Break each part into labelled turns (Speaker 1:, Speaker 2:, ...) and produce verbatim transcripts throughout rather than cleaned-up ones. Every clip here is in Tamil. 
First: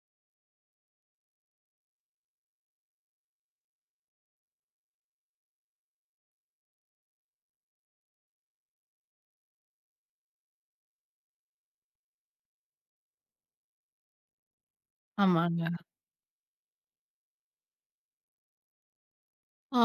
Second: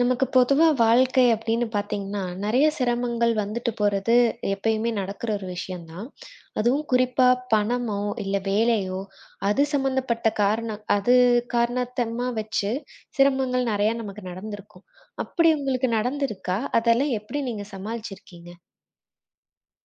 Speaker 1: நமக்கு பொதுவா வாழ்க்கை அப்படின்னு பார்த்தீங்கன்னா, நெறைய சிரமங்கள் வந்துட்டு போறது எப்பயுமே நடக்கிற ஒரு விஷயம் தான். அதுவும் குறிப்பா பணமோ, இல்ல வேலையோ, அது சம்மந்தப்பட்ட காரணம் அது காரணத்தமா வச்சு சிரமங்கள் நெறையா நமக்கு நடந்திருக்கும். அப்படி
Speaker 2: ஆமாங்க.
Speaker 1: உங்களுக்கு நடந்திருக்கா? அதெல்லாம் எப்படி நீங்க சமாளிச்சிருக்கீங்க?
Speaker 2: ஆ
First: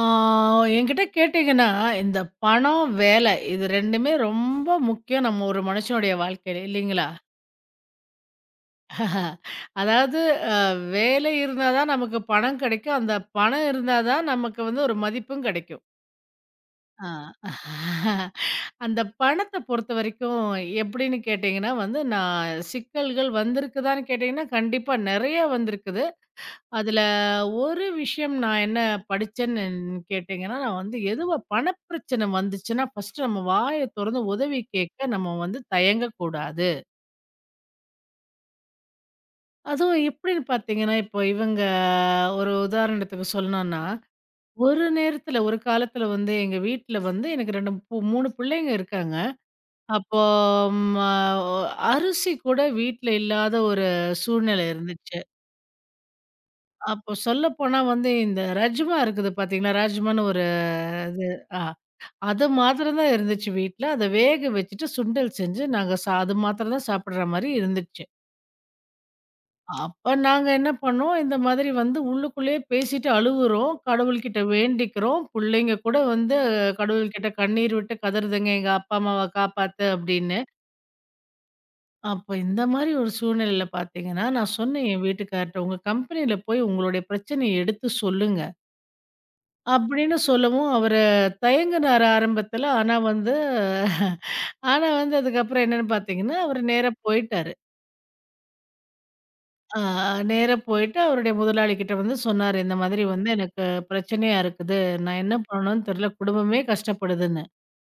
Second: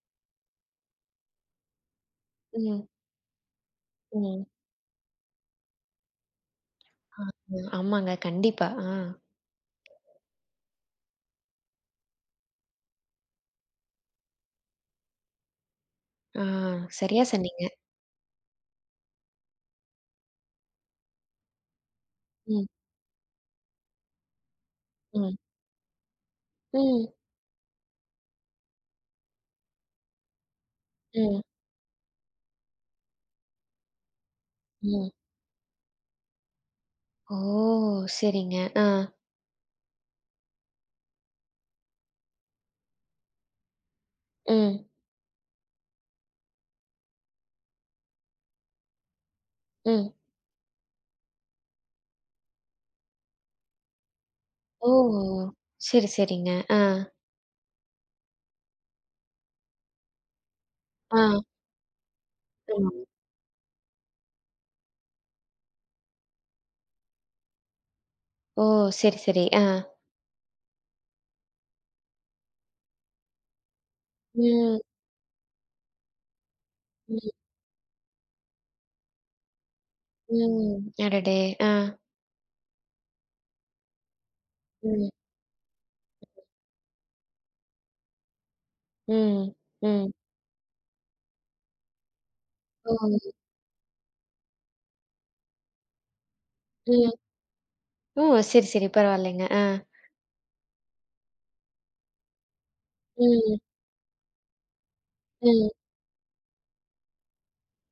Speaker 2: என்கிட்ட கேட்டீங்கன்னா, இந்த பணம்,
Speaker 1: ம்,
Speaker 2: வேலை இது ரெண்டுமே
Speaker 1: ம்.
Speaker 2: ரொம்ப முக்கியம் நம்ம ஒரு மனுஷனுடைய வாழ்க்கையில இல்லைங்களா?
Speaker 1: ஆ, ம், ஆமாங்க. கண்டிப்பா. ஆ,
Speaker 2: அதாவது அ வேலை இருந்தா தான் நமக்கு பணம் கிடைக்கும். அந்த பணம் இருந்தா தான் நமக்கு வந்து ஒரு மதிப்பும் கிடைக்கும்.
Speaker 1: ஆ.
Speaker 2: ஆ.
Speaker 1: சரியா சொன்னீங்க.
Speaker 2: அந்த பணத்த பொறுத்தவரைக்கும் எப்படின்னு கேட்டீங்கன்னா வந்து, நான்
Speaker 1: ம்,
Speaker 2: சிக்கல்கள் வந்திருக்குதான்னு கேட்டீங்கன்னா, கண்டிப்பா
Speaker 1: ம்,
Speaker 2: நெறைய வந்திருக்குது. அதுல
Speaker 1: ம்,
Speaker 2: ஒரு விஷயம் நான் என்ன படிச்சேன்னு கேட்டீங்கன்னா, நான் வந்து எதுவா
Speaker 1: ம்,
Speaker 2: பணப்பிரச்சனை வந்துச்சுன்னா, ஃபர்ஸ்ட் நம்ம வாய தொறந்து உதவி
Speaker 1: ம்.
Speaker 2: கேட்க நம்ம வந்து தயங்கக்கூடாது.
Speaker 1: ஓ! சரிங்க. ஆ.
Speaker 2: அதுவும் எப்படின்னு பார்த்தீங்கன்னா, இப்போ இவங்க ஒரு உதாரணத்துக்கு சொல்லணும்னா, ஒரு
Speaker 1: ம்,
Speaker 2: நேரத்துல ஒரு காலத்துல வந்து எங்க வீட்ல வந்து எனக்கு ரெண்டு பு மூணு பிள்ளைங்க இருக்காங்க.
Speaker 1: ம்.
Speaker 2: அப்போ ம அரிசி கூட வீட்ல இல்லாத ஒரு சூழ்நிலை
Speaker 1: ஓ!
Speaker 2: இருந்துச்சு.
Speaker 1: சரி, சரிங்க. ஆ,
Speaker 2: அப்போ சொல்லப்போனா வந்து இந்த ரஜ்மா இருக்குது பார்த்தீங்களா? ராஜ்மான்னு ஒரு
Speaker 1: ஆ,
Speaker 2: இது. ஆ. அது மாத்திரம்
Speaker 1: ஆமாங்க.
Speaker 2: தான் இருந்துச்சு வீட்ல. அத வேக வச்சுட்டு சுண்டல் செஞ்சு நாங்க சா அது மாத்திரம் தான் சாப்பிடுற மாரி இருந்துச்சு.
Speaker 1: ஓ! சரி, சரி. ஆ.
Speaker 2: அப்ப நாங்க என்ன பண்ணோம், இந்த மாதிரி வந்து உள்ளுக்குள்ளேயே பேசிட்டு அழுவுறோம். கடவுள்கிட்ட
Speaker 1: ம்,
Speaker 2: வேண்டிக்கிறோம். புள்ளைங்க கூட வந்து அஹ்,
Speaker 1: ம்,
Speaker 2: கடவுள்கிட்ட கண்ணீர் விட்டு கதறுதுங்க, "எங்க அப்பா அம்மாவ காப்பாத்து" அப்படின்னு.
Speaker 1: ம். அடடே! ஆ.
Speaker 2: அப்ப இந்த மாரி ஒரு சூழ்நிலையில பார்த்தீங்கன்னா, நான் சொன்னேன் என்
Speaker 1: ம்,
Speaker 2: வீட்டுக்கார்ட்ட, "உங்க கம்பெனியில போய் உங்களுடைய பிரச்சனைய எடுத்து சொல்லுங்க."
Speaker 1: ம், ம்.
Speaker 2: அப்படின்னு சொல்லவும் அவரு தயங்குனாரு ஆரம்பத்துல.
Speaker 1: ஓ!
Speaker 2: ஆனா வந்து ஆனா வந்து அதுக்கப்புறம் என்னன்னு பார்த்தீங்கன்னா, அவரு நேரா
Speaker 1: ம்.
Speaker 2: போயிட்டாரு.
Speaker 1: ஓ! சரி, சரி. பரவாயில்லைங்க. ஆ.
Speaker 2: அ நேரா போயிட்டு அவருடைய முதலாளி கிட்ட வந்து சொன்னாரு. இந்த மாதிரி வந்து
Speaker 1: ம்,
Speaker 2: எனக்கு பிரச்சனையா இருக்குது. நான் என்ன
Speaker 1: ம்,
Speaker 2: பண்ணணும்னு தெரியல. குடும்பமே கஷ்டப்படுதுன்னு.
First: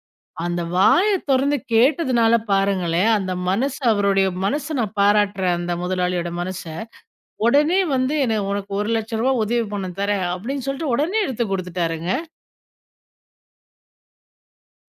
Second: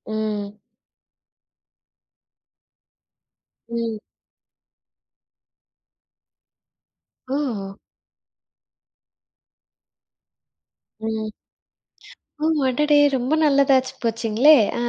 Speaker 1: ம்,
Speaker 2: அந்த வாய தொறந்து கேட்டதுனால பாருங்களேன், அந்த மனசு
Speaker 1: ம்.
Speaker 2: அவருடைய மனச நான் பாராட்டுறேன் அந்த முதலாளியோட மனச.
Speaker 1: ஓ!
Speaker 2: உடனே வந்து என்ன உனக்கு ஒரு லட்சம் ரூபாய் உதவி பணம் தரேன் அப்படின்னு சொல்லிட்டு உடனே
Speaker 1: ம்.
Speaker 2: எடுத்து குடுத்துட்டாருங்க.
Speaker 1: ஓ! அடடே! ரொம்ப நல்லதாச்சு போச்சுங்களே! ஆ.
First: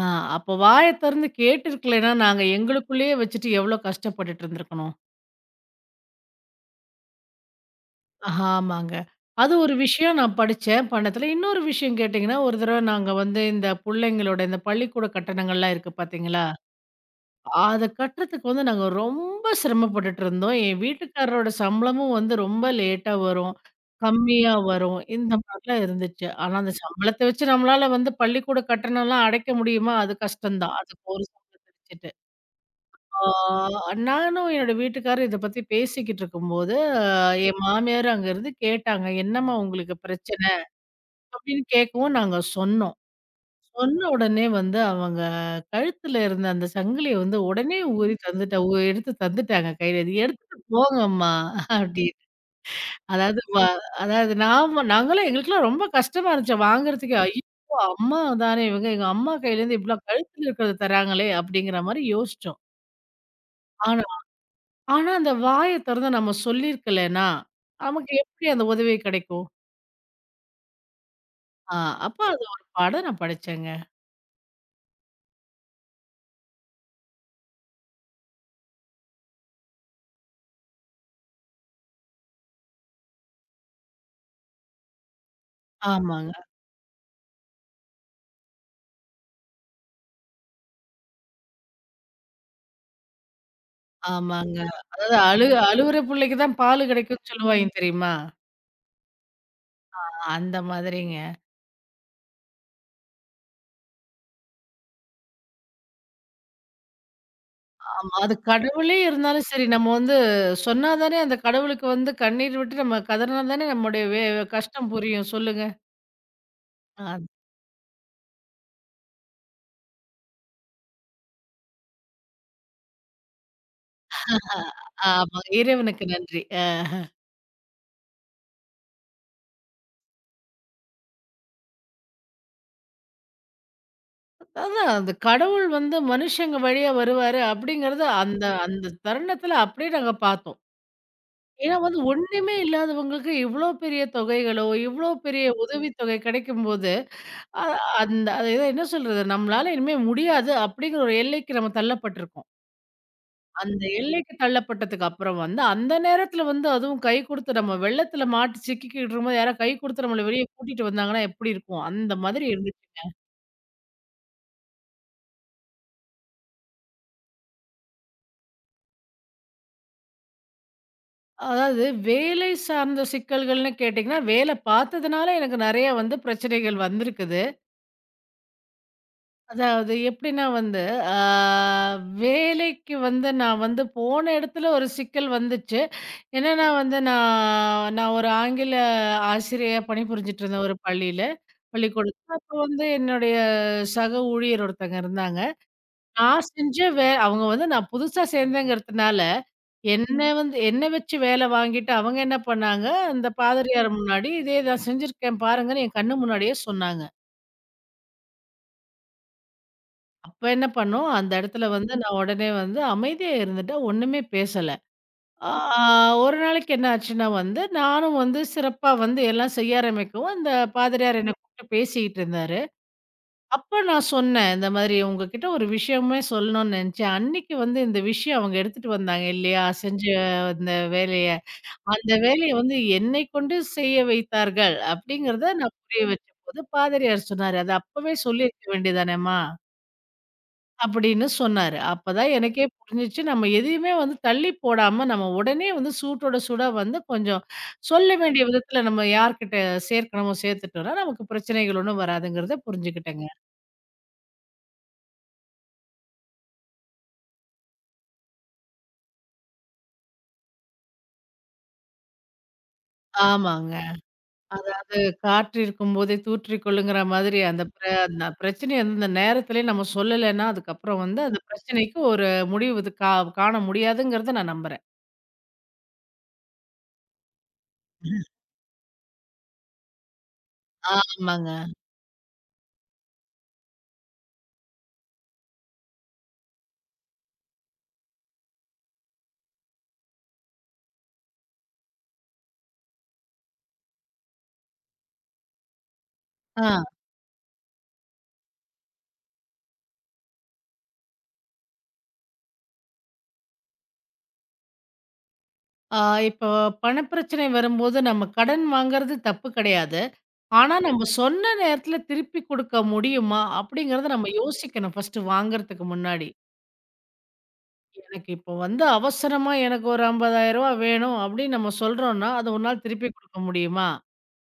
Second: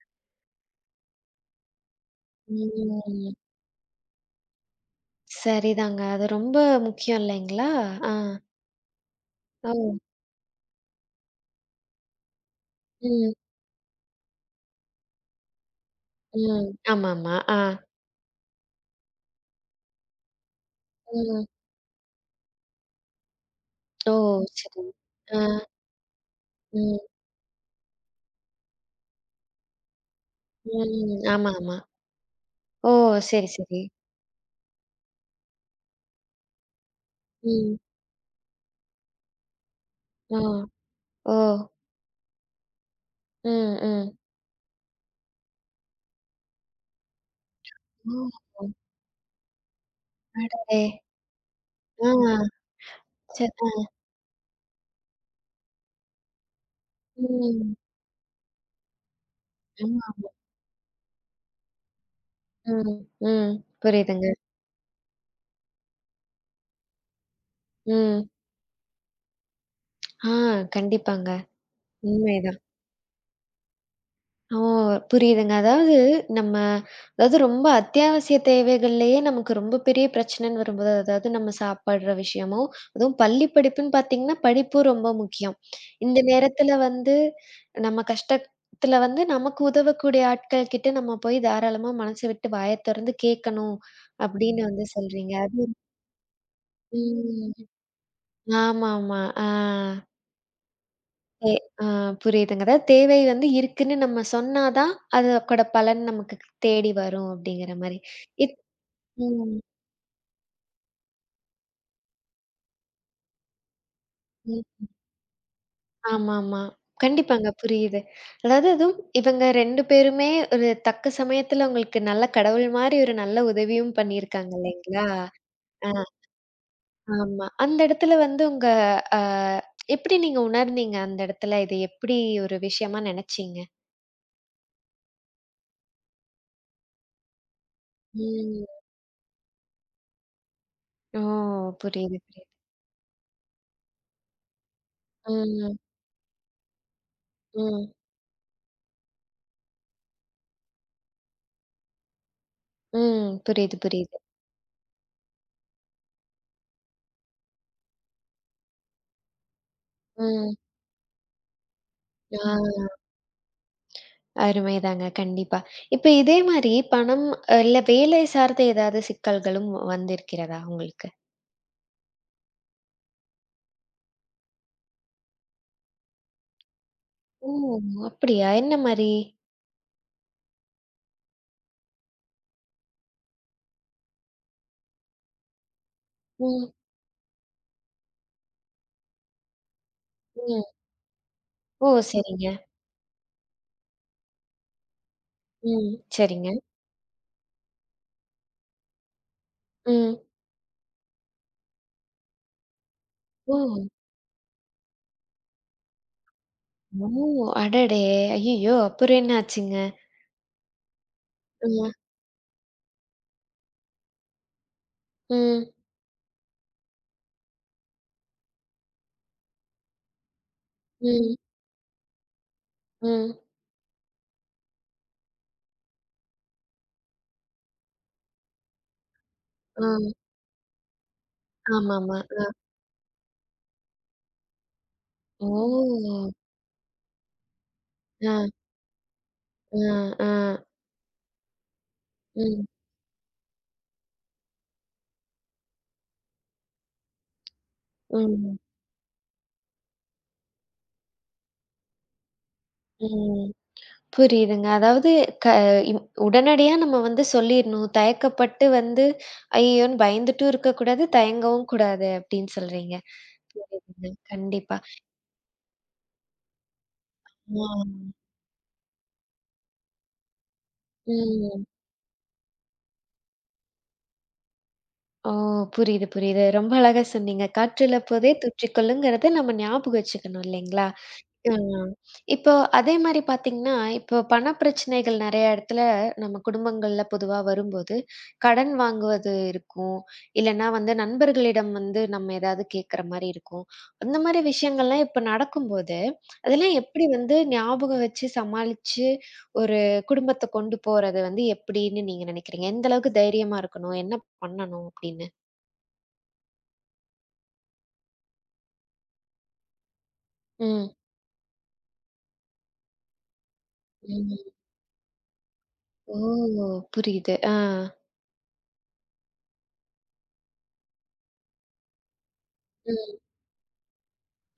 Speaker 2: ஆ, அப்ப வாய திறந்து கேட்டுருக்கலைன்னா, நாங்க எங்களுக்குள்ளேயே
Speaker 1: ம்.
Speaker 2: வச்சுட்டு எவ்ளோ கஷ்டப்பட்டுட்டு இருந்திருக்கணும்.
Speaker 1: சரிதாங்க. அது ரொம்ப முக்கியம் இல்லைங்களா? ஆ.
Speaker 2: ஆமாங்க. அது
Speaker 1: ஓ!
Speaker 2: ஒரு விஷயம் நான் படிச்சேன், பண்ணதில. இன்னொரு விஷயம் கேட்டீங்கன்னா, ஒரு தடவ நாங்க
Speaker 1: ம்,
Speaker 2: வந்து இந்த புள்ளைங்களோட இந்த பள்ளிக்கூட கட்டணங்கள்லாம் இருக்கு பார்த்தீங்களா?
Speaker 1: ம். ஆமாமா. ஆ.
Speaker 2: அத கட்டுறதுக்கு வந்து நாங்க ரொம்ப சிரமப்பட்டுட்டு இருந்தோம். என்
Speaker 1: ம்.
Speaker 2: வீட்டுக்காரரோட சம்பளமும் வந்து ரொம்ப லேட்டா வரும்.
Speaker 1: ஓ!
Speaker 2: கம்மியா
Speaker 1: சரி.
Speaker 2: வரும். இந்த
Speaker 1: ஆ.
Speaker 2: மாரிலாம் இருந்துச்சு. ஆனா, அந்த
Speaker 1: ம்.
Speaker 2: சம்பளத்த வச்சு நம்மளால வந்து பள்ளிக்கூட கட்டணம்லாம் அடைக்க முடியுமா? அது கஷ்டம் தான்.
Speaker 1: ம்.
Speaker 2: அதுக்கு ஒரு
Speaker 1: ஆமா,
Speaker 2: சம்பளத்த
Speaker 1: ஆமா.
Speaker 2: வச்சுட்டு.
Speaker 1: ஓ!
Speaker 2: ஆ
Speaker 1: சரி, சரி.
Speaker 2: நானும் என்னோட வீட்டுக்காரரும் இத பத்தி பேசிக்கிட்டு இருக்கும்போது, அ என்
Speaker 1: ம்.
Speaker 2: மாமியார் அங்கருந்து கேட்டாங்க. "என்னம்மா உங்களுக்கு
Speaker 1: ஆ.
Speaker 2: பிரச்சனை?"
Speaker 1: ஓ!
Speaker 2: அப்படின்னு கேட்கவும் நாங்க சொன்னோம்.
Speaker 1: ம்,
Speaker 2: சொன்ன
Speaker 1: ம்.
Speaker 2: உடனே வந்து அவங்க கழுத்துல இருந்த அந்த சங்கிலிய வந்து உடனே ஊறி தந்துட்டா
Speaker 1: ஓ!
Speaker 2: உ எடுத்து தந்துட்டாங்க கையில. "இது எடுத்துட்டு
Speaker 1: அடடே!
Speaker 2: போங்கம்மா"
Speaker 1: ஆ.
Speaker 2: அப்படின்னு. அதாவது
Speaker 1: சரி.
Speaker 2: வ
Speaker 1: ஆ.
Speaker 2: அதாவது நாம நாங்களும் எங்களுக்கெல்லாம் ரொம்ப கஷ்டமா இருந்துச்சு வாங்குறதுக்கே. ஐயோ!
Speaker 1: ம்.
Speaker 2: அம்மா தானே இவங்க, எங்க அம்மா கையிலேருந்து இவ்ளோ
Speaker 1: ஆமா, ஆமா.
Speaker 2: கழுத்துல இருக்கிறத தராங்களே அப்படிங்கிற மாரி யோசிச்சோம்.
Speaker 1: ம், ம். புரியுதுங்க.
Speaker 2: ஆனா, அந்த வாய தொறந்து நம்ம சொல்லியிருக்கலன்னா, நமக்கு
Speaker 1: ம்.
Speaker 2: எப்படி அந்த உதவி கிடைக்கும்?
Speaker 1: ஆ. கண்டிப்பாங்க.
Speaker 2: ஆ, அப்ப அது
Speaker 1: உண்மைதான்.
Speaker 2: ஒரு பாடம் நான் படிச்சேங்க.
Speaker 1: ஓ! புரியுதுங்க. அதாவது நம்ம அதாவது ரொம்ப அத்தியாவசிய தேவைகள்லயே நமக்கு ரொம்ப பெரிய பிரச்சனைன்னு வரும்போது, அதாவது நம்ம சாப்பிடுற விஷயமோ, அதுவும் பள்ளி படிப்புன்னு பார்த்தீங்கன்னா, படிப்பும் ரொம்ப முக்கியம். இந்த
Speaker 2: ஆமாங்க,
Speaker 1: நேரத்தில வந்து நம்ம கஷ்டத்தில வந்து நமக்கு உதவக்கூடிய ஆட்கள் கிட்ட நம்ம போய் தாராளமா மனச விட்டு வாய தொறந்து கேட்கணும்,
Speaker 2: ஆமாங்க.
Speaker 1: அப்படின்னு வந்து
Speaker 2: அதாவது
Speaker 1: சொல்றீங்க.
Speaker 2: அழு
Speaker 1: அது
Speaker 2: அழுவுற புள்ளைக்கு தான் பாலு கிடைக்கும்னு
Speaker 1: ம்.
Speaker 2: சொல்லுவாய்ங்க தெரியுமா?
Speaker 1: ஆமாமா. ஆ.
Speaker 2: ஆ, அந்த மாதிரிங்க.
Speaker 1: தே ஆ புரியுதுங்க. அதாவது தேவை வந்து இருக்குன்னு நம்ம சொன்னா தான், அதோட பலன் நமக்கு தேடி வரும் அப்படிங்கிற மாரி.
Speaker 2: ஆமா. அது
Speaker 1: இப்
Speaker 2: கடவுளே இருந்தாலும்
Speaker 1: ம்,
Speaker 2: சரி, நம்ம வந்து சொன்னா தானே அந்த கடவுளுக்கு வந்து கண்ணீர் விட்டு நம்ம கதறினா தானே நம்முடைய வே
Speaker 1: ம்.
Speaker 2: கஷ்டம் புரியும். சொல்லுங்க.
Speaker 1: ஆமாமா.
Speaker 2: அதான்
Speaker 1: கண்டிப்பாங்க புரியுது. அதாவது அதுவும் இவங்க ரெண்டு பேருமே ஒரு தக்க சமயத்துல உங்களுக்கு நல்ல கடவுள் மாரி ஒரு நல்ல உதவியும் பண்ணியிருக்காங்க இல்லைங்களா?
Speaker 2: ஆமாங்க.
Speaker 1: ஆ,
Speaker 2: இறைவனுக்கு நன்றி.
Speaker 1: ஆமா. அந்த இடத்துல வந்து உங்க அ எப்படி நீங்க உணர்ந்தீங்க அந்த இடத்துல? இத எப்படி ஒரு விஷயமா நினைச்சீங்க?
Speaker 2: அதான் அந்த கடவுள் வந்து மனுஷங்க வழியா வருவாரு அப்படிங்கிறது அந்த
Speaker 1: ம்.
Speaker 2: அந்த தருணத்துல அப்படியே நாங்க பார்த்தோம்.
Speaker 1: ஓ!
Speaker 2: ஏன்னா வந்து
Speaker 1: புரியுது, புரியுது.
Speaker 2: ஒண்ணுமே இல்லாதவங்களுக்கு இவ்ளோ பெரிய தொகைகளோ, இவ்ளோ பெரிய
Speaker 1: ம்,
Speaker 2: உதவித்தொகை கிடைக்கும்போது, அ
Speaker 1: ம்.
Speaker 2: அந்த அது எதோ என்ன சொல்றது? நம்மளால இனிமே முடியாது அப்படிங்கிற ஒரு எல்லைக்கு நம்ம தள்ளப்பட்டுருக்கோம்.
Speaker 1: ம். புரியுது,
Speaker 2: அந்த
Speaker 1: புரியுது.
Speaker 2: எல்லைக்கு தள்ளப்பட்டதுக்கு அப்புறம் வந்து, அந்த நேரத்துல வந்து அதுவும் கை குடுத்து நம்ம வெள்ளத்துல மாட்டி சிக்கிக்கிட்டு இருக்கும்போது, யாராவது கை குடுத்து நம்மள வெளிய
Speaker 1: ம்.
Speaker 2: கூட்டிட்டு வந்தாங்கன்னா எப்படி இருக்கும்? அந்த
Speaker 1: ஆ
Speaker 2: மாதிரி இருந்துச்சு.
Speaker 1: அருமைதாங்க. கண்டிப்பா. இப்ப இதே மாரி பணம் இல்ல வேலை சார்ந்த ஏதாவது சிக்கல்களும் வந்திருக்கிறதா உங்களுக்கு?
Speaker 2: அதாவது வேலை சார்ந்த சிக்கல்கள்னு கேட்டிங்கன்னா, வேலை பார்த்ததுனால எனக்கு நெறைய வந்து பிரச்சனைகள் வந்திருக்குது.
Speaker 1: ஓ! அப்படியா? என்ன மாரி?
Speaker 2: அதாவது எப்படின்னா வந்து, ஆ வேலைக்கு வந்து நான் வந்து போன இடத்துல ஒரு சிக்கல் வந்துச்சு. என்னன்னா
Speaker 1: ம்,
Speaker 2: வந்து நான் நான் ஒரு ஆங்கில ஆசிரியையா பணிபுரிஞ்சுட்டு
Speaker 1: ம்.
Speaker 2: இருந்தேன் ஒரு பள்ளியில,
Speaker 1: ஓ!
Speaker 2: பள்ளிக்கூடத்தில.
Speaker 1: சரிங்க.
Speaker 2: அப்போ வந்து என்னுடைய சக ஊழியர் ஒருத்தங்க இருந்தாங்க.
Speaker 1: ம். சரிங்க.
Speaker 2: நான் செஞ்ச வே அவங்க வந்து நான் புதுசா சேர்ந்தேங்கிறதுனால,
Speaker 1: ம்.
Speaker 2: என்ன வந்து என்ன வச்சு வேலை வாங்கிட்டு அவங்க என்ன பண்ணாங்க, அந்த
Speaker 1: ஓ!
Speaker 2: பாதிரியார் முன்னாடி இதே தான் செஞ்சிருக்கேன் பாருங்கன்னு என் கண்ணு முன்னாடியே சொன்னாங்க.
Speaker 1: ஓ! அடடே! ஐயய்யோ! அப்புறம் என்ன ஆச்சுங்க?
Speaker 2: அப்ப என்ன பண்ணோம், அந்த இடத்துல
Speaker 1: ம்.
Speaker 2: வந்து நான் உடனே வந்து அமைதியா இருந்துட்டேன். ஒண்ணுமே பேசல. ஆ
Speaker 1: ம்.
Speaker 2: ஒரு நாளைக்கு என்ன ஆச்சுன்னா வந்து, நானும் வந்து சிறப்பா வந்து எல்லாம் செய்ய ஆரம்பிக்கவும், அந்த பாதிரியார் என்ன
Speaker 1: ம்.
Speaker 2: கூப்பிட்டு பேசிக்கிட்டு இருந்தாரு.
Speaker 1: ம்.
Speaker 2: அப்ப நான் சொன்னேன். இந்த மாதிரி உங்ககிட்ட ஒரு விஷயமே சொல்லணும்னு நெனச்சேன். அன்னைக்கு வந்து இந்த விஷயம் அவங்க எடுத்துட்டு வந்தாங்க இல்லையா? செஞ்ச
Speaker 1: ஆ.
Speaker 2: அந்த வேலைய. அந்த
Speaker 1: ஆமாமா. ஆ.
Speaker 2: வேலைய வந்து என்னை கொண்டு செய்ய வைத்தார்கள்.
Speaker 1: ஓ!
Speaker 2: அப்படிங்கிறத நான் புரிய வச்சபோது பாதிரியார் சொன்னாரு. "அது அப்பவே
Speaker 1: ஆ,
Speaker 2: சொல்லியிருக்க வேண்டியதானேம்மா?"
Speaker 1: ஆ, ஆ.
Speaker 2: அப்படின்னு சொன்னாரு. அப்பதான்
Speaker 1: ம்,
Speaker 2: எனக்கே புரிஞ்சுச்சு. நம்ம எதையுமே வந்து தள்ளி போடாம நம்ம உடனே வந்து சூட்டோட சூடா வந்து கொஞ்சம் சொல்ல வேண்டிய
Speaker 1: ம்,
Speaker 2: விதத்துல நம்ம யார்கிட்ட சேர்க்கணுமோ சேர்த்துட்டோம்னா, நமக்கு பிரச்சனைகள் ஒண்ணும் வராதுங்கிறத புரிஞ்சுக்கிட்டேங்க.
Speaker 1: ம். புரியுதுங்க. அதாவது க இம் உடனடியா நம்ம வந்து சொல்லிர்ணும். தயக்கப்பட்டு வந்து ஐயயோன்னு பயந்துட்டும் இருக்கக்கூடாது, தயங்கவும் கூடாது அப்டின்னு சொல்றீங்க.
Speaker 2: ஆமாங்க.
Speaker 1: புரியுதுங்க. கண்டிப்பா.
Speaker 2: அது காற்று இருக்கும்போதே தூற்றிக் கொள்ளுங்கிற மாதிரி
Speaker 1: ஆ.
Speaker 2: அந்த பிர அந்த பிரச்சனைய வந்து அந்த நேரத்திலே நம்ம சொல்லலைன்னா, அதுக்கப்புறம் வந்து அந்த
Speaker 1: ம்.
Speaker 2: பிரச்சனைக்கு ஒரு முடிவு இது கா காண முடியாதுங்கிறத நான் நம்புறேன்.
Speaker 1: ஓ! புரியுது, புரியுது. ரொம்ப அழகா சொன்னீங்க. காற்றில போதே தூற்றிக்கொள்ளுங்கிறத நம்ம ஞாபகம் வச்சுக்கணும் இல்லைங்களா? ஆ.
Speaker 2: ஆமாங்க.
Speaker 1: இப்போ அதே மாரி பார்த்தீங்கன்னா, இப்போ பணப்பிரச்சனைகள் நெறைய இடத்துல நம்ம குடும்பங்கள்ல பொதுவா வரும்போது, கடன் வாங்குவது இருக்கும். இல்லன்னா வந்து நண்பர்களிடம் வந்து நம்ம ஏதாவது கேட்கிற மாரி இருக்கும். அந்த மாரி விஷயங்கள்லாம் இப்ப நடக்கும்போது, அதெல்லாம்
Speaker 2: ஆ.
Speaker 1: எப்படி வந்து ஞாபகம் வச்சு சமாளிச்சு ஒரு குடும்பத்த கொண்டு போறது வந்து எப்படின்னு நீங்க நினைக்கிறீங்க? எந்த அளவுக்கு தைரியமா இருக்கணும்? என்ன பண்ணணும் அப்படின்னு?
Speaker 2: ஆ இப்போ பணப்பிரச்சனை வரும்போது நம்ம கடன் வாங்குறது தப்பு கிடையாது. ஆனா
Speaker 1: ம்.
Speaker 2: நம்ம சொன்ன நேரத்தில திருப்பி குடுக்க முடியுமா? அப்படிங்கிறத நம்ம
Speaker 1: ம்.
Speaker 2: யோசிக்கணும் ஃபர்ஸ்ட்டு வாங்குறதுக்கு
Speaker 1: ஓ!
Speaker 2: முன்னாடி.
Speaker 1: புரியுது. ஆ.
Speaker 2: எனக்கு இப்போ வந்து அவசரமா எனக்கு ஒரு ஐம்பதாயிரம் ரூபாய் வேணும் அப்படின்னு நம்ம சொல்றோம்னா, அது உன்னால திருப்பி
Speaker 1: ம்.
Speaker 2: குடுக்க முடியுமா?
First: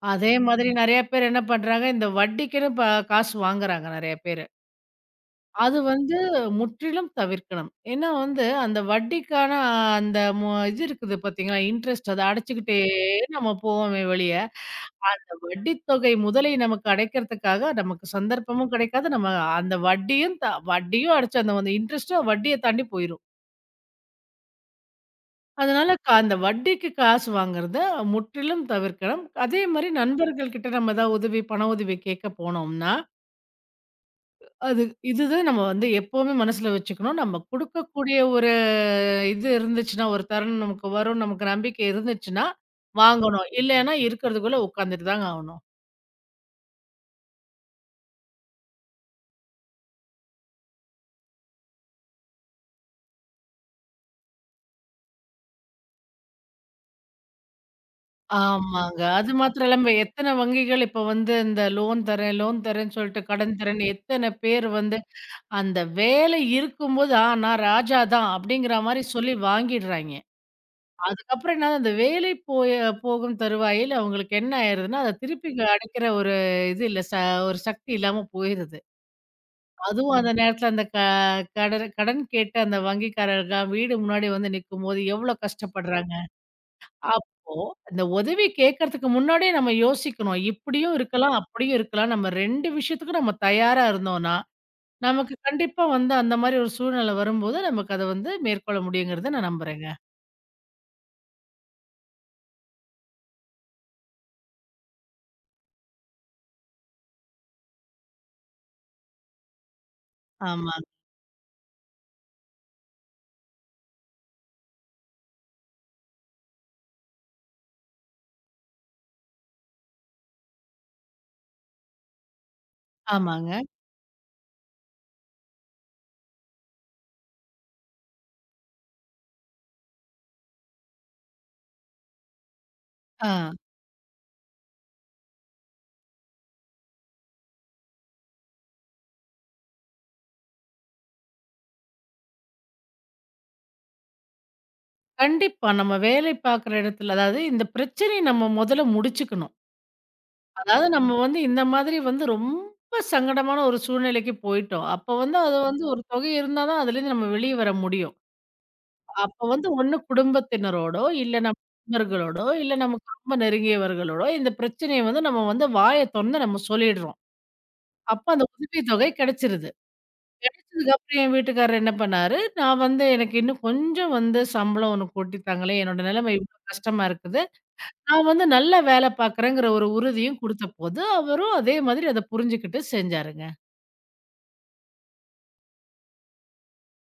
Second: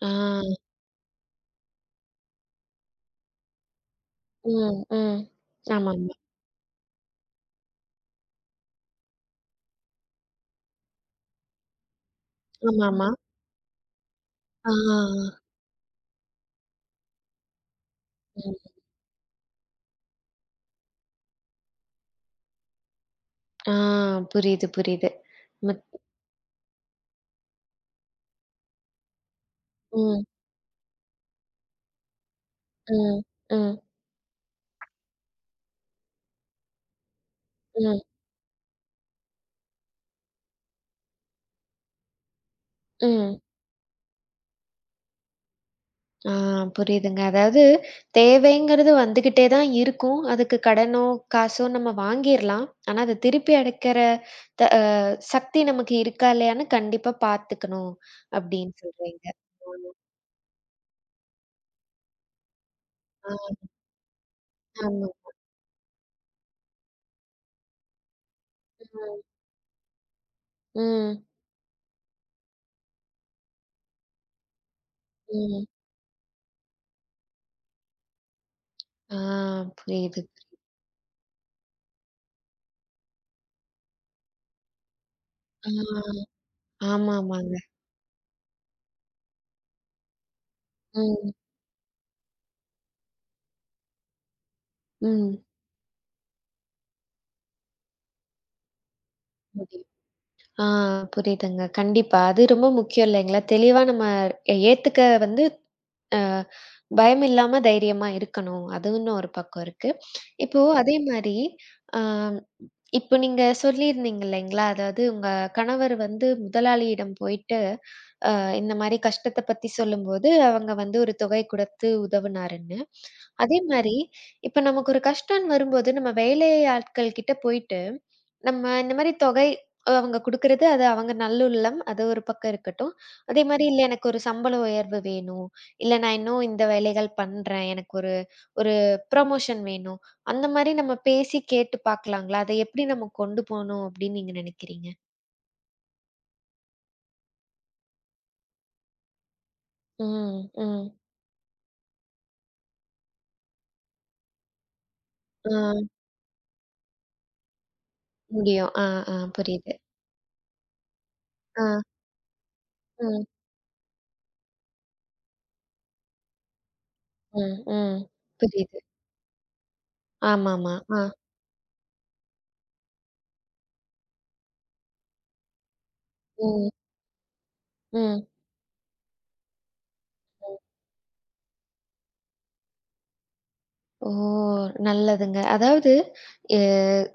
Speaker 1: ஆ.
Speaker 2: அதே மாதிரி நெறைய பேர் என்ன பண்றாங்க, இந்த வட்டிக்குன்னு ப காசு வாங்குறாங்க நெறைய பேரு.
Speaker 1: ம். ம்.
Speaker 2: அது
Speaker 1: ஆமாமா.
Speaker 2: வந்து முற்றிலும் தவிர்க்கணும். ஏன்னா வந்து அந்த வட்டிக்கான அந்த மு இது இருக்குது பார்த்தீங்களா, இன்ட்ரெஸ்ட் அத அடைச்சுக்கிட்டே
Speaker 1: ஆமாமா.
Speaker 2: நம்ம போவோமே வெளிய, அந்த
Speaker 1: ஆ.
Speaker 2: வட்டி தொகை முதலை நமக்கு அடைக்கிறதுக்காக நமக்கு சந்தர்ப்பமும்
Speaker 1: ம்.
Speaker 2: கிடைக்காது. நம்ம அந்த வட்டியும் த வட்டியும் அடைச்சு அந்த வந்து இன்ட்ரெஸ்ட்டும் வட்டிய தாண்டி போயிரும்.
Speaker 1: ஆ புரியுது, புரியுது. மத்
Speaker 2: அதனால க அந்த வட்டிக்கு காசு வாங்குறத முற்றிலும் தவிர்க்கணும். அதே மாரி
Speaker 1: ம்,
Speaker 2: நண்பர்கள் கிட்ட நம்ம ஏதாவது உதவி, பண உதவி கேட்க போனோம்னா,
Speaker 1: ம், ம்,
Speaker 2: அது இதுதான் நம்ம வந்து எப்பவுமே மனசுல வச்சுக்கணும். நம்ம
Speaker 1: ம்,
Speaker 2: குடுக்கக்கூடிய ஒரு இது இருந்துச்சுன்னா, ஒரு தருணம் நமக்கு வரும், நமக்கு நம்பிக்கை இருந்துச்சுன்னா,
Speaker 1: ம்.
Speaker 2: வாங்கணும். இல்லைன்னா இருக்கிறதுக்குள்ள உட்காந்துட்டு தாங்க ஆகணும்.
Speaker 1: ஆ புரியுதுங்க. அதாவது தேவைங்கிறது வந்துகிட்டே தான் இருக்கும். அதுக்கு கடனோ, காசோ நம்ம வாங்கிர்லாம். ஆனா, அத திருப்பி அடைக்கிற த அ சக்தி நமக்கு இருக்கா இல்லையான்னு கண்டிப்பா பார்த்துக்கணும் அப்படின்னு
Speaker 2: ஆமாங்க.
Speaker 1: சொல்றீங்க.
Speaker 2: அது மாத்திரம் இல்லாம எத்தன வங்கிகள் இப்ப வந்து இந்த லோன் தரேன், லோன் தரேன்னு சொல்லிட்டு
Speaker 1: ஆமா.
Speaker 2: கடன் தரேன்னு எத்தன பேர்
Speaker 1: ஆ,
Speaker 2: வந்து
Speaker 1: ஆமா.
Speaker 2: அந்த வேலை இருக்கும்போது, ஆ நான் ராஜா தான் அப்படிங்கிற மாரி
Speaker 1: ம்,
Speaker 2: சொல்லி வாங்கிடுறாய்ங்க.
Speaker 1: ம்,
Speaker 2: அதுக்கப்புறம் என்னது அந்த வேலை போய போகும் தருவாயில் அவங்களுக்கு என்ன ஆயிருதுன்னா, அத திருப்பி
Speaker 1: ம்.
Speaker 2: அடைக்கிற ஒரு இது இல்ல, ச ஒரு சக்தி இல்லாம போயிருது.
Speaker 1: ஆ
Speaker 2: அதுவும்
Speaker 1: புரியுது.
Speaker 2: அந்த நேரத்துல அந்த க கடன் கடன் கேட்டு அந்த வங்கிக்காரர்லாம் வீடு முன்னாடி வந்து நிக்கும்போது எவ்ளோ
Speaker 1: ஆ
Speaker 2: கஷ்டப்படுறாங்க. அப்
Speaker 1: ஆமாமாங்க.
Speaker 2: இந்த உதவி கேட்கறதுக்கு முன்னாடியே நம்ம யோசிக்கணும். இப்படியும்
Speaker 1: ம்,
Speaker 2: இருக்கலாம், அப்படியும் இருக்கலாம். நம்ம ரெண்டு விஷயத்துக்கும் நம்ம தயாரா இருந்தோம்னா, நமக்கு கண்டிப்பா வந்து அந்த மாரி ஒரு சூழ்நிலை வரும்போது, நமக்கு அத வந்து மேற்கொள்ள முடியுங்கிறத நான்
Speaker 1: ம்.
Speaker 2: நம்புறேங்க.
Speaker 1: ஆ புரியுதுங்க. கண்டிப்பா. அது ரொம்ப முக்கியம் இல்லைங்களா? தெளிவா நம்ம ஏத்துக்க வந்து அ பயம் இல்லாம தைரியமா இருக்கணும். அதுன்னு ஒரு பக்கம் இருக்கு. இப்போ
Speaker 2: ஆமா,
Speaker 1: அதே மாரி அ இப்போ நீங்க சொல்லியிருந்தீங்க இல்லைங்களா? அதாவது உங்க கணவர் வந்து முதலாளியிடம் போயிட்டு அ இந்த மாரி கஷ்டத்த பத்தி சொல்லும்போது, அவங்க வந்து ஒரு தொகை கொடுத்து உதவுனாருன்னு. அதே
Speaker 2: ஆமாங்க.
Speaker 1: மாரி, இப்ப நமக்கு ஒரு கஷ்டம்ன்னு வரும்போது, நம்ம வேலை ஆட்கள் கிட்ட போயிட்டு, நம்ம இந்த மாரி தொகை அவங்க குடுக்குறது, அது அவங்க நல்லுள்ளம். அது ஒரு பக்கம் இருக்கட்டும்.
Speaker 2: ஆ.
Speaker 1: அதே மாரி இல்ல எனக்கு ஒரு சம்பள உயர்வு வேணும். இல்ல நான் இன்னும் இந்த வேலைகள் பண்றேன். எனக்கு ஒரு ஒரு ப்ரமோஷன் வேணும். அந்த மாரி நம்ம பேசி கேட்டு பார்க்கலாங்களா? அத எப்படி நம்ம கொண்டு போணும் அப்படின்னு நீங்க நினைக்கிறீங்க?
Speaker 2: கண்டிப்பா. நம்ம வேலை பார்க்குற இடத்துல அதாவது இந்த பிரச்சனைய நம்ம முதல்ல முடிச்சுக்கணும்.
Speaker 1: ம்,
Speaker 2: அதாவது
Speaker 1: ம்.
Speaker 2: நம்ம வந்து இந்த மாதிரி வந்து ரொம்ப சங்கடமான ஒரு சூழ்நிலைக்கு போயிட்டோம். அப்போ வந்து
Speaker 1: ஆ
Speaker 2: அது வந்து ஒரு தொகை இருந்தா தான் அதுலேருந்து நம்ம வெளிய வர முடியும்.
Speaker 1: முடியும். ஆ, ஆ
Speaker 2: அப்போ வந்து
Speaker 1: புரியுது.
Speaker 2: ஒண்ணு குடும்பத்தினரோடோ, இல்ல நம்ம
Speaker 1: ஆ.
Speaker 2: நண்பர்களோடோ, இல்ல நமக்கு
Speaker 1: ம்.
Speaker 2: ரொம்ப நெருங்கியவர்களோடோ இந்த பிரச்சனைய வந்து நம்ம வந்து வாய தொறந்து நம்ம சொல்லிடுறோம்.
Speaker 1: ம். ம்.
Speaker 2: அப்ப அந்த
Speaker 1: புரியுது.
Speaker 2: உதவித்தொகை கிடைச்சிருது.
Speaker 1: ஆமாமா. ஆ.
Speaker 2: கிடைச்சதுக்கப்புறம் என் வீட்டுக்காரர் என்ன பண்ணாரு, நான் வந்து எனக்கு இன்னும் கொஞ்சம் வந்து சம்பளம் ஒண்ணு கூட்டி தாங்களேன், என்னோட நிலைமை இவ்ளோ
Speaker 1: ம்.
Speaker 2: கஷ்டமா இருக்குது.
Speaker 1: ம்.
Speaker 2: நான் வந்து நல்ல வேலை பார்க்குறேங்கிற ஒரு உறுதியும்
Speaker 1: ம்.
Speaker 2: குடுத்தபோது, அவரும் அதே மாதிரி அத புரிஞ்சுகிட்டு செஞ்சாருங்க.
Speaker 1: ஓ! நல்லதுங்க. அதாவது எ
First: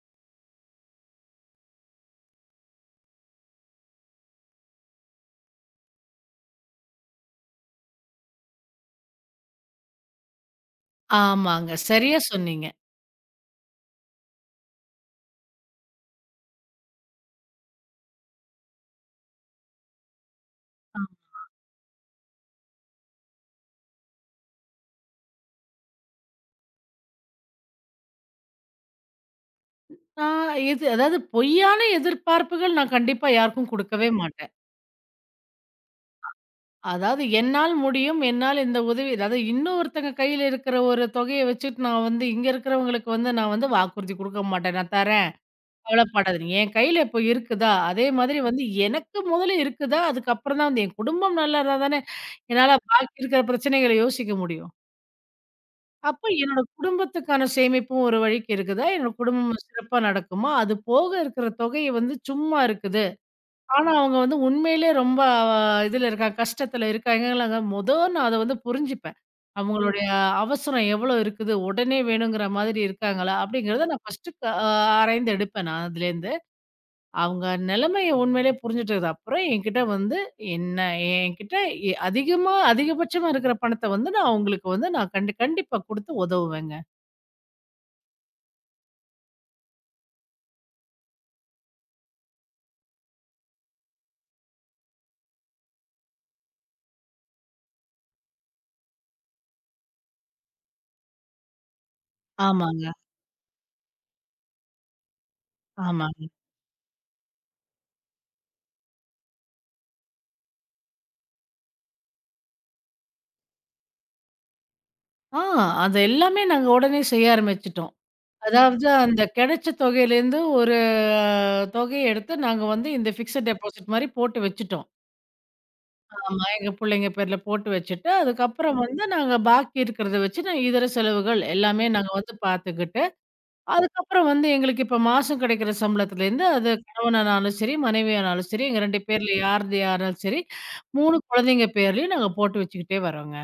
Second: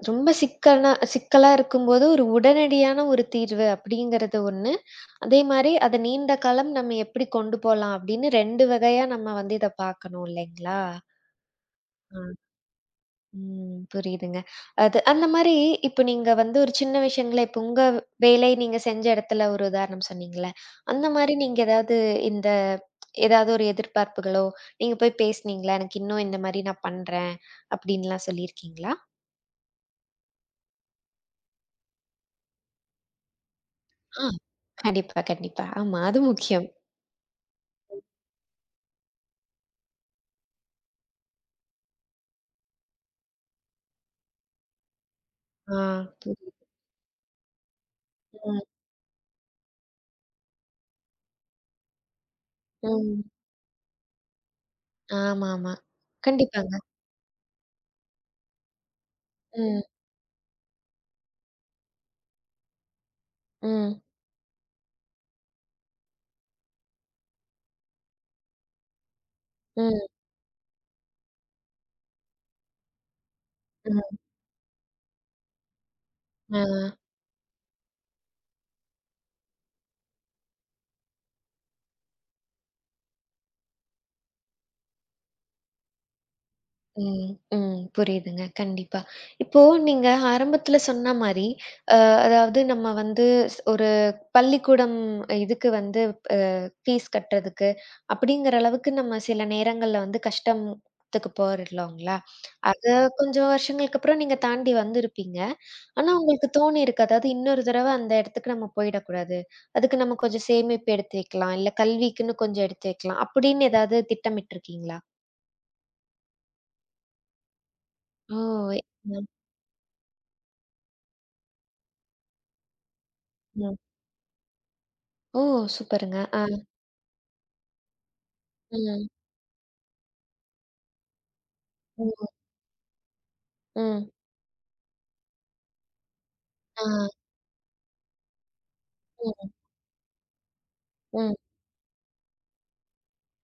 Speaker 1: ரொம்ப சிக்கனா சிக்கலா இருக்கும்போது ஒரு உடனடியான ஒரு தீர்வு அப்படிங்கிறது ஒண்ணு. அதே மாரி அத நீண்ட காலம் நம்ம எப்படி கொண்டு போலாம் அப்படின்னு ரெண்டு வகையா நம்ம வந்து இத பார்க்கணும் இல்லைங்களா?
Speaker 2: ஆமாங்க. சரியா சொன்னீங்க.
Speaker 1: ம். புரியுதுங்க. அது அந்த மாரி இப்ப நீங்க வந்து ஒரு சின்ன விஷயங்கள இப்ப உங்க வேலை நீங்க செஞ்ச இடத்துல ஒரு உதாரணம் சொன்னீங்கல்ல. அந்த மாரி நீங்க ஏதாவது இந்த ஏதாவது ஒரு எதிர்பார்ப்புகளோ, நீங்க போய் பேசுனீங்களா? எனக்கு இன்னும் இந்த மாரி நான் பண்றேன் அப்டின்லாம் சொல்லியிருக்கீங்களா?
Speaker 2: நான் இது அதாவது பொய்யான எதிர்பார்ப்புகள் நான் கண்டிப்பா யாருக்கும் குடுக்கவே
Speaker 1: ஆ.
Speaker 2: மாட்டேன்.
Speaker 1: கண்டிப்பா, கண்டிப்பா. ஆமா. அது முக்கியம்.
Speaker 2: அதாவது என்னால் முடியும், என்னால் இந்த உதவி அதாவது இன்னொருத்தங்க கையில இருக்கிற ஒரு தொகைய வச்சுட்டு நான் வந்து இங்க இருக்கிறவங்களுக்கு வந்து நான் வந்து வாக்குறுதி குடுக்க மாட்டேன். நான் தரேன்.
Speaker 1: ஆ. புரியுது.
Speaker 2: கவலைப்படாதீங்க. என் கையில இப்போ இருக்குதா, அதே மாதிரி
Speaker 1: ம்.
Speaker 2: வந்து எனக்கு முதல்ல இருக்குதா, அதுக்கப்புறம் தான் வந்து என் குடும்பம் நல்லா இருந்தா தானே என்னால பாக்கி
Speaker 1: ம்.
Speaker 2: இருக்கிற பிரச்சனைகள யோசிக்க முடியும்.
Speaker 1: ஆமாமா.
Speaker 2: அப்ப என்னோட
Speaker 1: கண்டிப்பாங்க.
Speaker 2: குடும்பத்துக்கான சேமிப்பும் ஒரு வழிக்கு இருக்குதா? என்னோட குடும்பம்
Speaker 1: ம்.
Speaker 2: சிறப்பா நடக்குமா? அது போக இருக்கிற தொகை வந்து சும்மா இருக்குது. ஆனா,
Speaker 1: ம்.
Speaker 2: அவங்க வந்து உண்மையிலே ரொம்ப அஹ், இதுல இருக்காங்க, கஷ்டத்துல இருக்காங்கங்களாங்க. மொத நான் அத வந்து புரிஞ்சுப்பேன்.
Speaker 1: ம்.
Speaker 2: அவங்களுடைய அவசரம் எவ்வளோ இருக்குது? உடனே வேணுங்கிற மாதிரி இருக்காங்களா? அப்படிங்கிறத நான்
Speaker 1: ம்.
Speaker 2: ஃபர்ஸ்ட்டு க அ ஆராய்ந்து எடுப்பேன் நான் அதுலேருந்து.
Speaker 1: ஆ.
Speaker 2: அவங்க நிலைமைய உண்மையிலே புரிஞ்சுட்டது அப்புறம் என்கிட்ட வந்து என்ன என்கிட்ட எ அதிகமா அதிகபட்சமா இருக்கிற பணத்த வந்து நான் அவங்களுக்கு வந்து நான் கண்டி கண்டிப்பா குடுத்து உதவுவேங்க.
Speaker 1: ம், ம். புரியுதுங்க. கண்டிப்பா. இப்போ நீங்க ஆரம்பத்துல சொன்ன மாரி, அ அதாவது நம்ம வந்து ஸ் ஒரு பள்ளிக்கூடம் இதுக்கு வந்து அ ஃபீஸ் கட்டுறதுக்கு, அப்படிங்கிற அளவுக்கு நம்ம சில நேரங்கள்ல வந்து கஷ்டத்துக்கு போயிடலாங்களா? அத
Speaker 2: ஆமாங்க,
Speaker 1: கொஞ்சம் வருஷங்களுக்கு அப்புறம் நீங்க தாண்டி வந்திருப்பீங்க. ஆனா
Speaker 2: ஆமாங்க.
Speaker 1: உங்களுக்கு தோணியிருக்கு, அதாவது இன்னொரு தடவ அந்த இடத்துக்கு நம்ம போயிடக்கூடாது. அதுக்கு நம்ம கொஞ்சம் சேமிப்பு எடுத்து வைக்கலாம், இல்ல கல்விக்குன்னு கொஞ்சம் எடுத்து வைக்கலாம், அப்படின்னு ஏதாவது திட்டமிட்டுருக்கீங்களா?
Speaker 2: ஆ அது எல்லாமே நாங்க உடனே செய்ய ஆரம்பிச்சுட்டோம்.
Speaker 1: ஓ! எ
Speaker 2: அதாவது அந்த
Speaker 1: ம்.
Speaker 2: கிடைச்ச தொகையிலேருந்து ஒரு தொகைய எடுத்து நாங்க வந்து இந்த பிக்ஸட்
Speaker 1: ம்.
Speaker 2: டெபாசிட் மாரி போட்டு வச்சுட்டோம்.
Speaker 1: ஓ! சூப்பருங்க. ஆ.
Speaker 2: ஆமா, எங்க புள்ளைங்க பேர்ல போட்டு வச்சுட்டு, அதுக்கப்புறம் வந்து
Speaker 1: ம்.
Speaker 2: நாங்க பாக்கி இருக்கிறத வச்சு நான் இதர செலவுகள் எல்லாமே நாங்க
Speaker 1: ம்.
Speaker 2: வந்து பார்த்துக்கிட்டு,
Speaker 1: ம்.
Speaker 2: அதுக்கப்புறம் வந்து எங்களுக்கு இப்ப மாசம் கிடைக்கிற சம்பளத்துலேருந்து அது
Speaker 1: ஆ.
Speaker 2: கணவனானாலும் சரி, மனைவியானாலும் சரி, எங்க ரெண்டு பேர்ல
Speaker 1: ம்.
Speaker 2: யார்து யாராலும் சரி, மூணு
Speaker 1: ம்.
Speaker 2: குழந்தைங்க பேர்லயும் நாங்க போட்டு வச்சுக்கிட்டே வரோங்க.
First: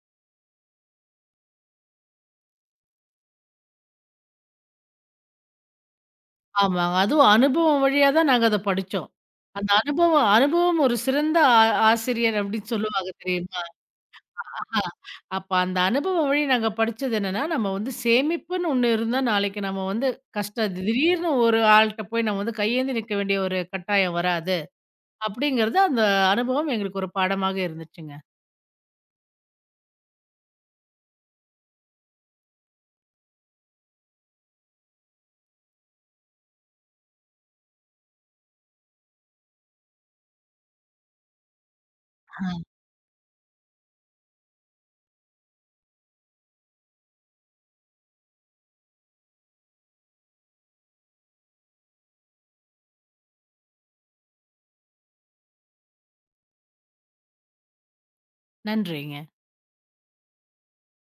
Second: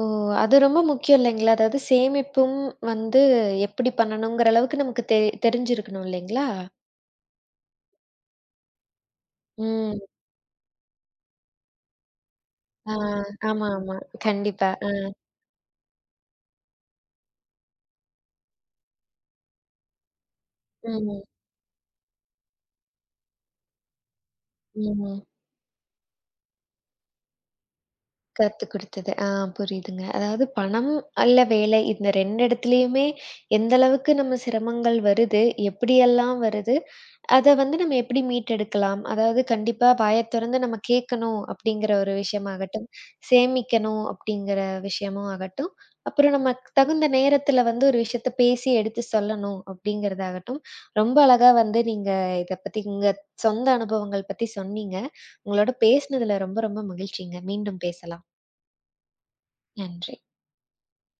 Speaker 1: ஓ! அது ரொம்ப முக்கியம் இல்லைங்களா? அதாவது சேமிப்பும் வந்து எப்படி பண்ணணுங்கிற அளவுக்கு நமக்கு தெ தெரிஞ்சிருக்கணும் இல்லைங்களா?
Speaker 2: ஆமாங்க. அதுவும் அனுபவம் வழியா தான் நாங்க அத படிச்சோம். அந்த
Speaker 1: ம்.
Speaker 2: அனுபவம் அனுபவம் ஒரு சிறந்த ஆ ஆசிரியர் அப்படின்னு
Speaker 1: ஆ.
Speaker 2: சொல்லுவாங்க தெரியுமா?
Speaker 1: ஆமா, ஆமா. கண்டிப்பா.
Speaker 2: ஆஹ்.
Speaker 1: ஆ.
Speaker 2: அப்ப அந்த அனுபவம் வழி நாங்க படிச்சது என்னன்னா, நம்ம வந்து சேமிப்புன்னு ஒண்ணு இருந்தா நாளைக்கு நம்ம வந்து கஷ்ட
Speaker 1: ம்.
Speaker 2: திடீர்னு ஒரு ஆள்ட்ட போய் நம்ம வந்து கையேந்தி நிக்க வேண்டிய ஒரு கட்டாயம் வராது.
Speaker 1: ம்.
Speaker 2: அப்படிங்கிறது அந்த அனுபவம் எங்களுக்கு ஒரு பாடமாக இருந்துச்சுங்க.
Speaker 1: கத்துக் குடுத்தது. ஆ புரியுதுங்க. அதாவது பணம் அல்ல வேலை இந்த ரெண்டு இடத்துலயுமே எந்த அளவுக்கு நம்ம சிரமங்கள் வருது, எப்படியெல்லாம் வருது அத வந்து நம்ம எப்படி மீட்டெடுக்கலாம்? அதாவது கண்டிப்பா வாய தொறந்து நம்ம கேட்கணும் அப்படிங்கிற ஒரு
Speaker 2: ஆஹ்.
Speaker 1: விஷயமாகட்டும், சேமிக்கணும் அப்படிங்கிற விஷயமும் ஆகட்டும், அப்புறம் நமக்கு தகுந்த நேரத்துல வந்து ஒரு விஷயத்த பேசி எடுத்து சொல்லணும் அப்படிங்கிறதாகட்டும், ரொம்ப அழகா வந்து நீங்க இத பத்தி உங்க சொந்த அனுபவங்கள் பத்தி சொன்னீங்க. உங்களோட பேசினதுல ரொம்ப ரொம்ப மகிழ்ச்சிங்க. மீண்டும் பேசலாம்.
Speaker 2: நன்றிங்க.
Speaker 1: நன்றி.